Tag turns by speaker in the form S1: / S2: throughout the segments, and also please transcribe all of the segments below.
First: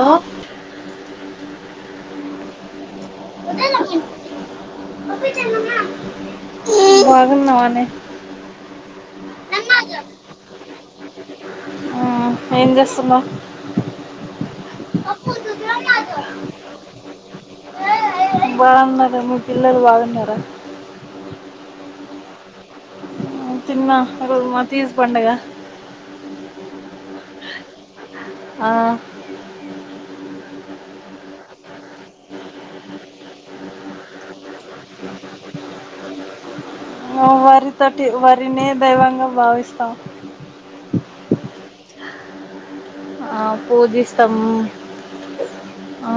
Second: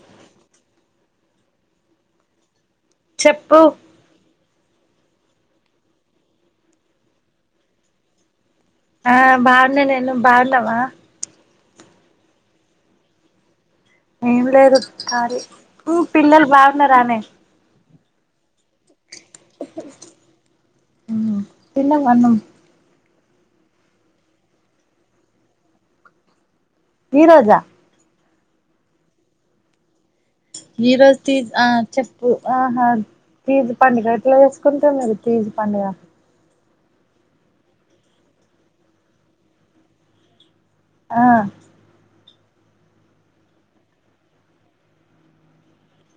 S1: ఆ
S2: చెప్పు
S1: బాగున్నావనే
S2: ఆ బాగున్ననే నువ్వు బాగున్నావా
S1: ఆ ఏం చేస్తున్నావ్
S2: ఏం లేదు కాలి ఊ పిల్లలు బాగున్నారనే
S1: బాగున్నారు తర్ మా పిల్లలు బాగున్నారా
S2: తిన్నావా అన్నం
S1: మ్మ్ తిన్నా ఈరోజు మసీజ్ పండగ
S2: ఈరోజ
S1: ఆ
S2: ఈరోజు తీజ ఆ చెప్పు ఆహా తీజు పండుగ ఎట్ల చేసుకుంటరు మీరు తీజు పండుగ
S1: మ్మ్ వారితోటి వరినే దైవంగా భావిస్తాం
S2: ఆ
S1: ఆ పూజిస్తాం ఆ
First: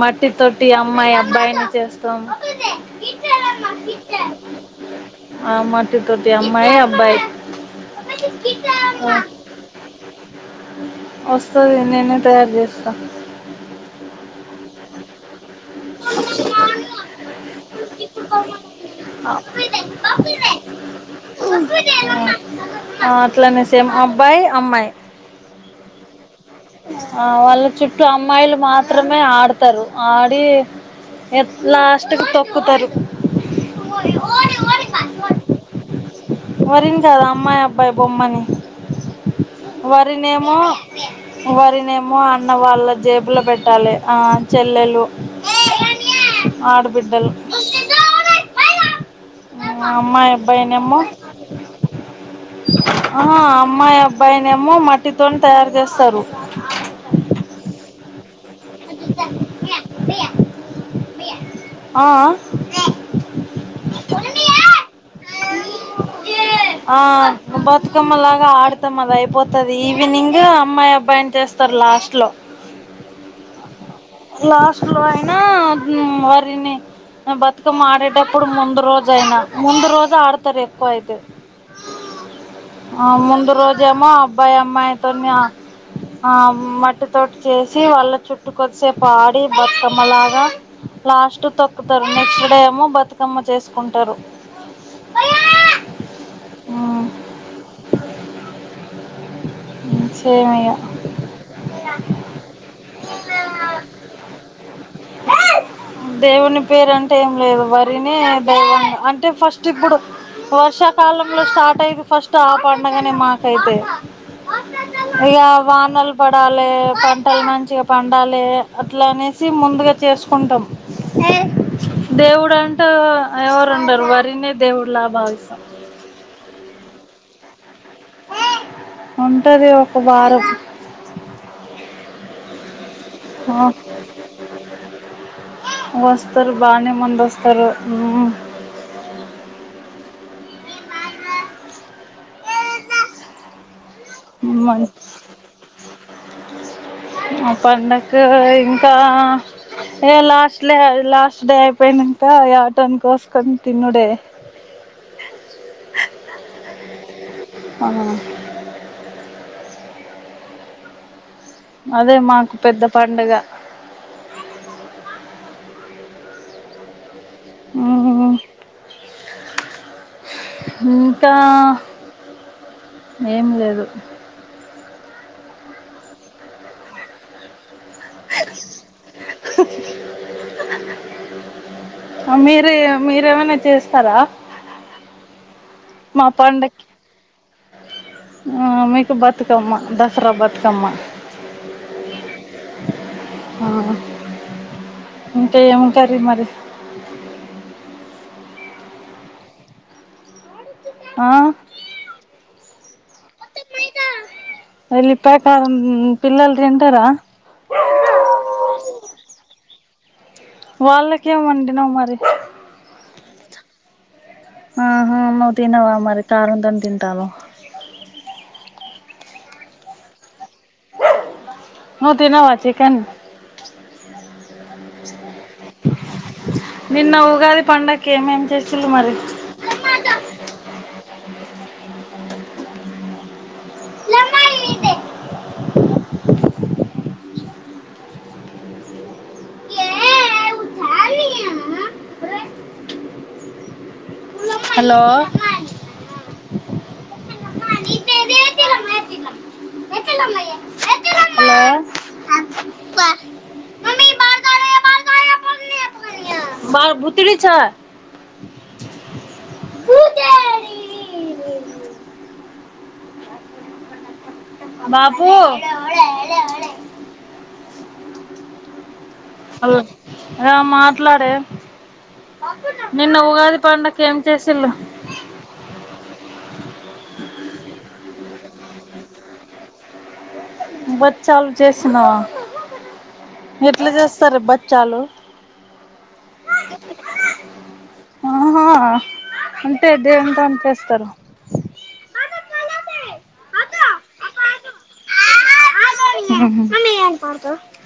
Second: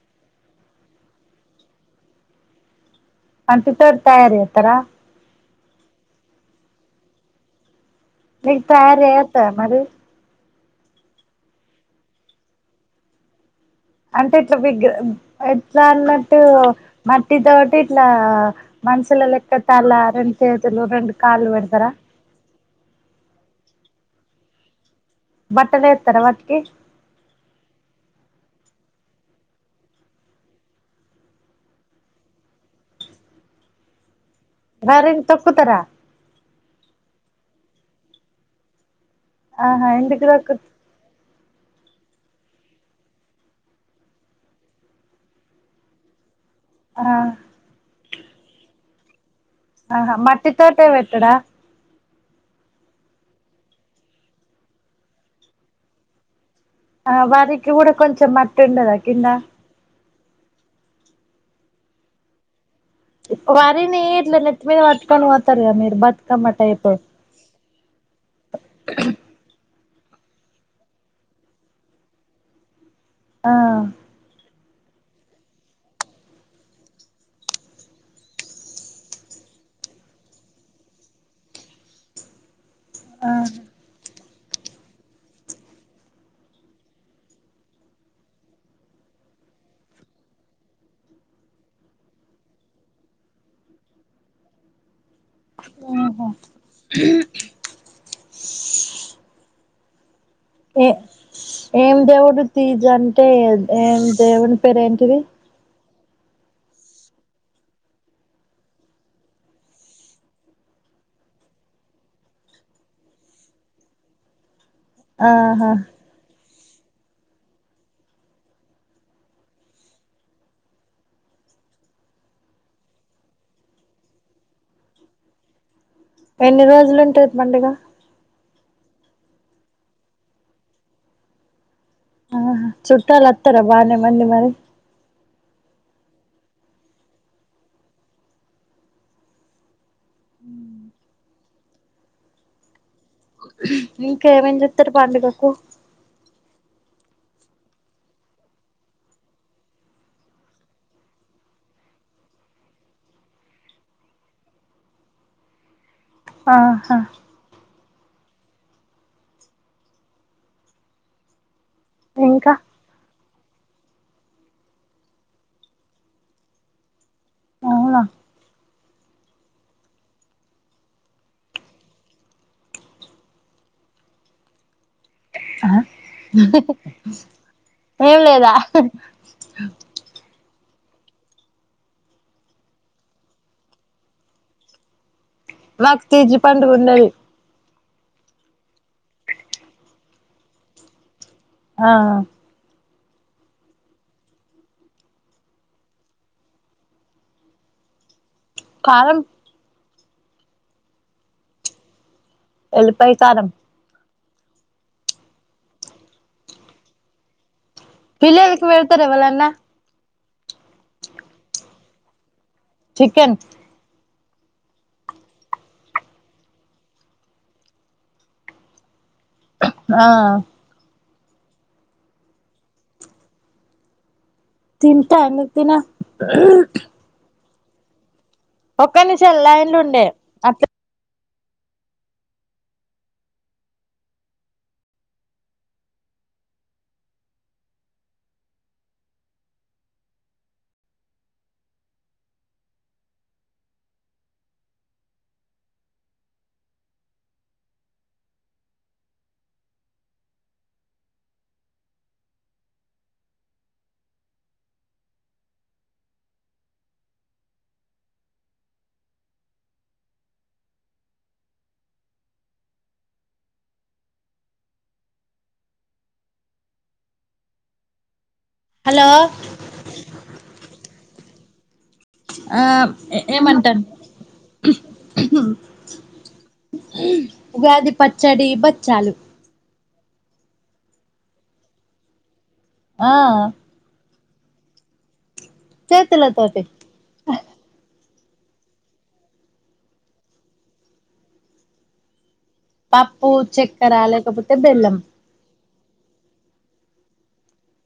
S1: మట్టి తోటి అమ్మాయి అబ్బాయిని చేస్తాం
S2: అంటితోటి తయారు చేస్తారా
S1: ఆ మట్టితోటి అమ్మాయి అబ్బాయ్
S2: నీకు తయారు జేయొత్తదా మరి
S1: వస్తది లే నేనే తయారు చేస్తా
S2: అంటే ఇట్ల బిగ్గు ఎట్లా అన్నట్టు మట్టితోటి ఇట్లా మనుషుల లెక్క తల రెండు చేతులు రెండు కాళ్ళు పెడతారా
S1: తెమ్ అబ్బాయ్ అమ్మాయ్
S2: బట్టలేత్తరా వ
S1: ఆ వాళ్ళ చుట్టూ అమ్మాయిలు మాత్రమే ఆడతారు ఆడి ఎ లాస్ట్ కి తొక్కుతారు
S2: వరిన్ తొక్కుతరా
S1: వరిన్ కదా అమ్మాయి అబ్బాయి బొమ్మని
S2: ఆహా ఎందుకు
S1: వరినేమో
S2: దొక్కుత్
S1: వరినేమో అన్న వాళ్ళ జేబులో పెట్టాలి ఆ చెల్లెలు
S2: ఆ
S1: ఆడబిడ్డలు
S2: ఆహా
S1: అమ్మాయి
S2: మట్టితోటే
S1: అబ్బాయినేమో
S2: వెట్ ర
S1: ఆ అమ్మాయ్ అబ్బాయినేమో మట్టితోని తయారు జేస్తారు.
S2: ఆ వరికి గూడా కొంచం మ టుండదా కింద
S1: ఆ అ
S2: వరిని ఇట్ల నెత్తి మీద పట్టుకొని పోతారు కదా బతుకమ్మ టైపు
S1: ఆ ది ఈవినింగ్ అమ్మాయి అబ్బాయిని చేస్తారు లాస్ట్ లో
S2: ఆ
S1: లాస్ట్లో అయినా మ్ వారిని బతుకమ్మ ఆడేటప్పుడు ముందు రోజయినా ముందు రోజు ఆడతారు ఎక్కువ అయితే ఆ ముందు రోజేమో అబ్బాయి అమ్మాయితోని ఆ మట్టితోటి చేసి వాళ్ళ చు చుట్టు కొద్దిసేపు ఆడి బతుకమ్మ లాగా లాస్ట్ తొక్కుతారు నెక్స్ట్ డే ఏమో బతుకమ్మ చేసుకుంటారు
S2: ఉహు
S1: ఆ
S2: ఏ ఏం దేవుడు తీజ అంటే ఏం దేవుడి పేరేంటిది
S1: దేవుని పేరుంటే ఏం లేదు వరినే దైవ అంటే ఫస్ట్ ఇప్పుడు వర్షాకాలంలో స్టార్ట్ అయిది ఫస్ట్ ఆ పడుగనే మాకైతే ఇక
S2: ఆహా
S1: వానల్ పడాల లే పంటలు మంచిగా పండాలి అట్లా అనేసి ముందుగా చేసుకుంటాం దేవుడు అంటే ఎవరు ఉండరు వరినే దేవుడులా భావిస్తాం
S2: ఎన్ని రోజులు ఉంటాది పండుగ
S1: ఉంటది ఒక వారం
S2: ఆ చుట్టాలొత్తారా బానే మంది మరి
S1: వస్తారు బానే మందొస్తారు
S2: అ ఇంకా ఏం ఏమి చేస్తారు
S1: మ
S2: పండుగకు
S1: ఆ పడుకు ఇంకా ఏ లాస్ట్ లే లాస్ట్ డే అయిపోయినాంక యాటని కోసుకొని తినుడే
S2: ఆహా
S1: ఆ అదే
S2: ఇంకా
S1: మాకు పెద్ద పండగ
S2: అవునా
S1: మ్మ్ ఇంకా ఏం లేదు
S2: ఏం లేదా
S1: మీరు మీరు మీరేమైనా చేస్తారా
S2: మాకు
S1: మా
S2: తిజి పండుగ
S1: పండక్కి
S2: ఉన్నది
S1: మీకు బతుకమ్మా దసరా బతుకమ్మా
S2: ఆ
S1: ఆ ఇంకా ఏం కర్రీ మరి
S2: కారం
S1: ఆ
S2: ఎల్లిపాయ కారం
S1: ఎల్లిపాయ కారం పిల్లల తింటారా
S2: పిల్లలకి పెడతారా ఎవరన్న
S1: వాళ్ళకేం వండినావు మరి
S2: చికెన్
S1: ఆహా నువ్వు తినవా మరి కారం తోనే తింటావా
S2: ఆ
S1: నువ్వు తినవా చికెన్
S2: తింటా ఎందుకు తిన
S1: నిన్న ఉగాది పండకి
S2: ఒక్క నిమిషం లైన్ లో ఉండే అట్
S1: హలో హలో బా బుతిడిచ బాబు
S2: హలో
S1: హలో ఆ మాట్లాడే
S2: ఆ
S1: నిన్న ఉగాది
S2: ఏమంటాం
S1: పండగ ఏం చేసిల్లు
S2: ఉగాది పచ్చడి బత్ చాలు
S1: బచ్చాలు చేసిన్నావా
S2: ఆ
S1: సరే బచ్చాలు
S2: చేతుల తోటి
S1: ఆహా అంటే దెంతోని చేస్తారు
S2: పప్పు చక్కెర లేకపోతే బెల్లం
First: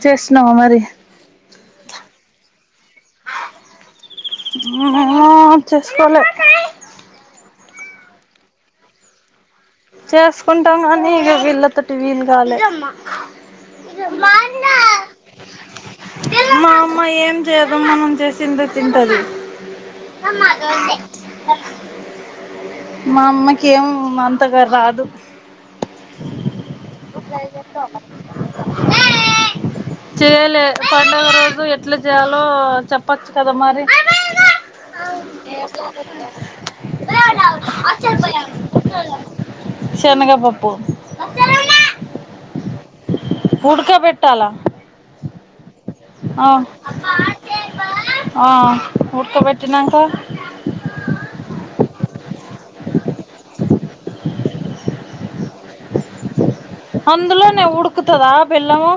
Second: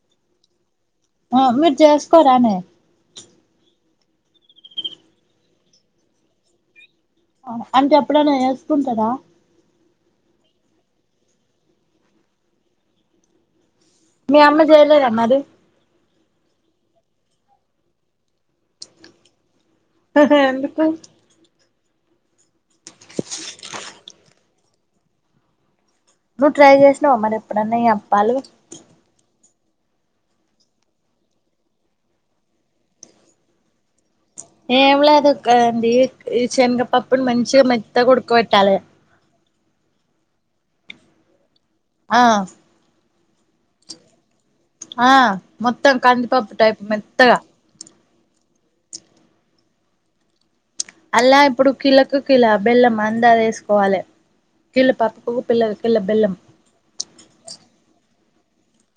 S1: చేస్తున్నావా మరి
S2: ఆ మీరు చేస్కోరానే
S1: మా చసుకోలే
S2: అంటే ఎప్పుడైనా ఏసుకుంటారా
S1: చేసుకుంటాం కానీ ఇగ వీళ్ళతోటి వీలుగాలే
S2: మీ అమ్మ చేయలేరా మరి
S1: మా అమ్మ ఏం చేయదు మనం చేసిందే తింటది
S2: ఎందుకు
S1: మా అమ్మకి ఏం మన్ తగా రాదు
S2: నువ్ ట్రై చేసినావా మరి ఎప్పుడన్నా ఈ అప్పాలు
S1: చేయలే పండుగ రోజు ఎట్లా చెయ్యాలో చెప్పచ్చు కదా మరి
S2: ఏం లేదు గదేంది ఈ చెనగపప్పును మంచిగా మెత్తగ ఉడక పెట్టాలి
S1: షెనగపప్పు
S2: ఆ
S1: ఉడకబెట్టాల
S2: త్తం కందిపప్పు టైప్ మెత్తగా
S1: ఆ ఉడకబెట్టినాంకా
S2: అల్లా ఇప్పుడు కిళలకు కిల బెల్లం అందాజు ఏసుకోవాలే కిళ పప్పుకు పిల్ల కిల బెల్లం
S1: అందులోనే ఉడుకుతదా బెల్లము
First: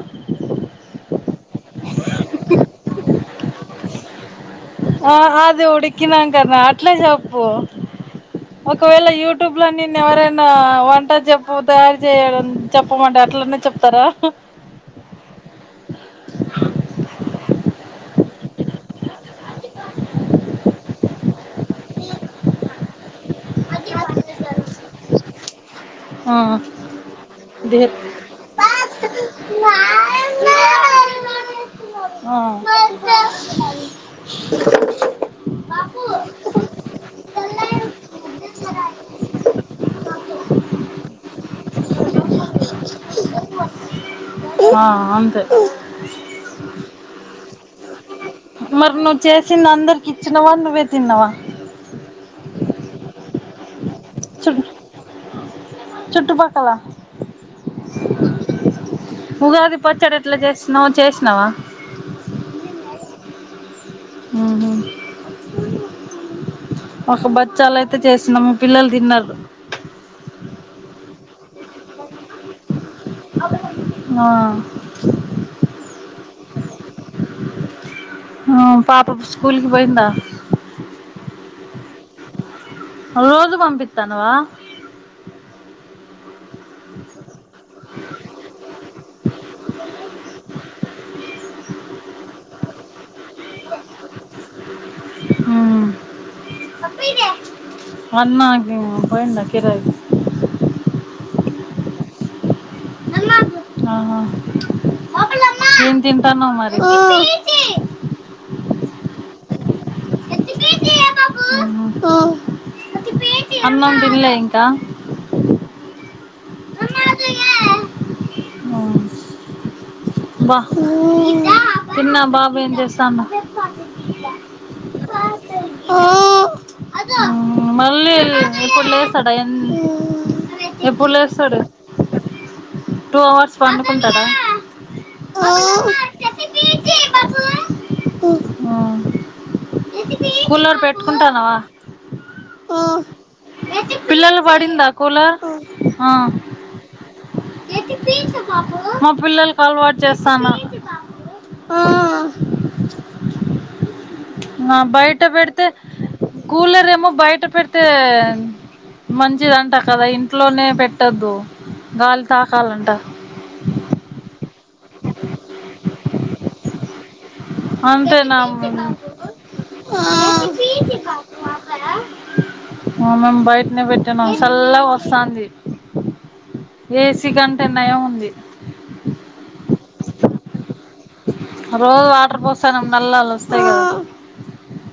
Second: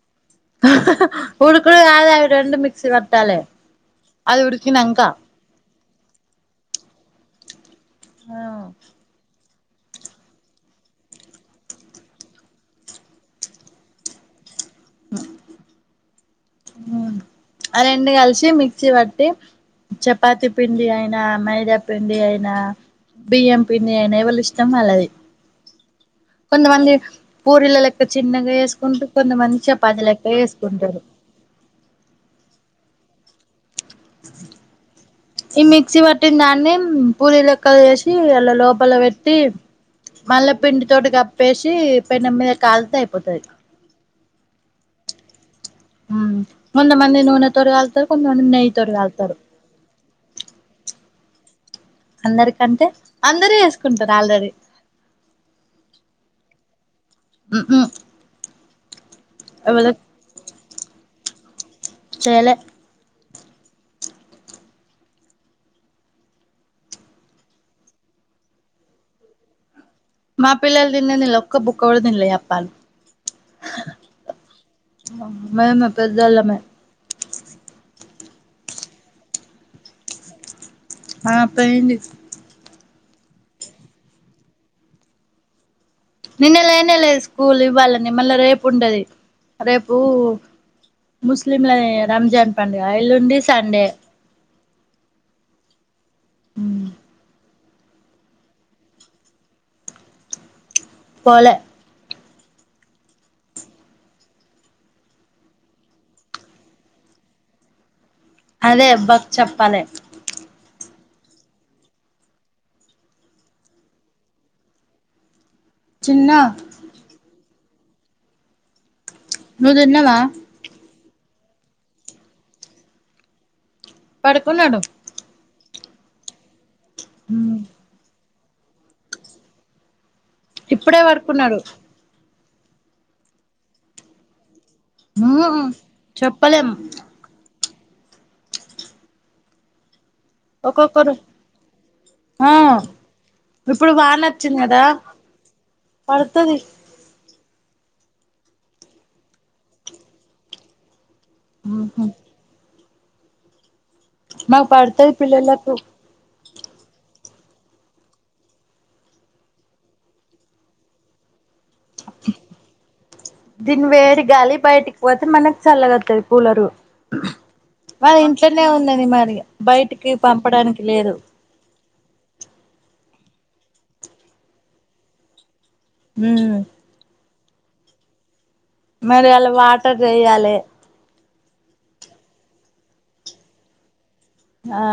S2: ఉడుకుడు గాదు అవి రొండు మిక్స్ గొట్టాలే అది ఉడ
S1: ఆ అది ఉడుకినంకనా ట్లే జొప్పు ఒకవేళ యూట్యూబ్ లో నిన్నేవరైనా వంట జొప్పు తయారు చేయడం చెప్పమంటే అట్లనే చెప్తారా
S2: అ రెండు కలిసి మిక్సీ వట్టి చపాతి పి ఇంది అయినా మెయ్ జె పిండి అయినా బియ్యం వినే నెవల ఇష్టం వాళ్ళది
S1: ఆ
S2: కొంతమంది పూరీల
S1: దేర్
S2: లెక్క చిన్నగా వేసుకుంటారు కొంతమంది చపాతి లెక్క వేసుకుంటారు
S1: ఆ
S2: ఈ మిక్సీ పట్టిన దాన్ని పూరీ లెక్కలు చేేసి అలా లోపల పెట్టి మళ్ళ పిండి తోటి గప్ చెప్పేషి పెనం మీద కాల్తే అయిపోతాది
S1: ఆ అంతే
S2: ఉమ్ కొంత మంది నూనె తో రాల్తే
S1: మరి నువ్వు చేసింది అందరు కిచ్చినవా నువ్వే తిన్నావా
S2: అందరికంటే కుంటరు
S1: చు
S2: ఆల్రెడీ
S1: క్కలా
S2: ఊ ఊ
S1: ఉగాది పచ్చడి ఎట్లా చేస్ నువు చేసినవా
S2: చేలా
S1: మ్మ్ హు పసు బచ్చాలు అయితే చేసినాం పిల్లలు తిన్నారు
S2: మా పిల్లలు దీన్నే తినలే ఒక బుక్వ కూడా తినలే
S1: ఆ
S2: మేమే పెద్దోళ్ళమే
S1: ఆ పాపకు స్కూల్ కి పోయిందా
S2: ఆ పెయింది
S1: రోజు పంపిత్తన్నవా
S2: నిన్న లేనే లేదు స్కూల్ ఇవ్వాలని మళ్ళీ రేపు ఉండది రేపు ముస్లింలది రంజాన్ పడుగ ఎల్లుండి సండే
S1: ఉమ్
S2: అ
S1: అన్నా కి పోయిండా అక్క ఈరోజు
S2: పోలే
S1: ఆహ మేం తింటన్నాం మరి
S2: అదే బక్ చెప్పాలే
S1: అహా అన్నం తినలే ఇంకా
S2: చిన్నా
S1: అవును
S2: నువ్వు తిన్నావా
S1: బా తిన్నా బాబు ఏం చేస్తాండు
S2: పడుకున్నాడు
S1: ఆ ఆ మళ్ళీ ఎప్పుడు లేస్తాడ ఎన్
S2: ఇప్పుడే
S1: ఎప్పుడు
S2: వడుకున్నాడు
S1: లేస్తాడు టూ అవర్స్ పండుకుంటాడ
S2: ఊ చెప్పలేము
S1: ఉ కూలర్
S2: ఒక్కొక్కరు
S1: పెట్టుకుంటనవ
S2: ఆ ఇప్పుడు వాన
S1: పిల్లలకి
S2: వచ్చింది కదా
S1: పడిందా కూలర్
S2: పడుతది
S1: మా పిల్లలకి అలవాటు చేస్తన్న ఆ
S2: మాకు పడతది
S1: బయట పెడితే
S2: పిల్లలకు
S1: కూలర్ ఏమో బయట పెడితే మంచిదంట కదా ఇంట్లోనే పెట్టద్దు
S2: దిన్ వేడి గాలి బయ్ బయటికి పోతే మనకి చల్లగత్తది పూలరు మాది
S1: అంతేనా
S2: ఇంట్లోనే ఉన్నది మరి బయటికి పంపడానికి లేదు
S1: ఆ మేము బయటనే పెట్టానాం చల్ల వస్తంది
S2: ఉమ్
S1: ఏసి కం ఎండయ ఉంది
S2: మరి అలా వాటర్ చెయాలె
S1: రో వా ప పోసానం నల్లగ వస్తాయి కదా
S2: ఆ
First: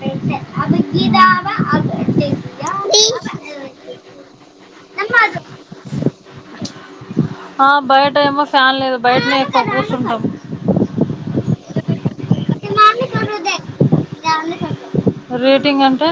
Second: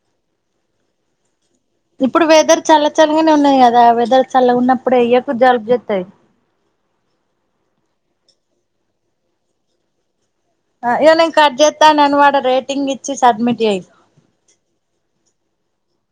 S1: ఆ
S2: ఇప్పుడు వెదర్ చల్ల చలగానే ఉన్నాది కదా వెదర్ చల్ల ఉన్నప్పుడు అయ్యాక జలుబు చేతాయి
S1: చా లేదు బయటనే ఎక్కువ కూర్చుంటాం
S2: ఇయ్యాల ఇంగ కట్ చెత్తను అనుమాట
S1: ఇది
S2: రేటింగ్
S1: మామిడి
S2: ఇచ్చి
S1: తోట ఇదే.
S2: సబ్మిట్ చేయి
S1: ఇది అన్ని తోట. రేటింగ్ అంటే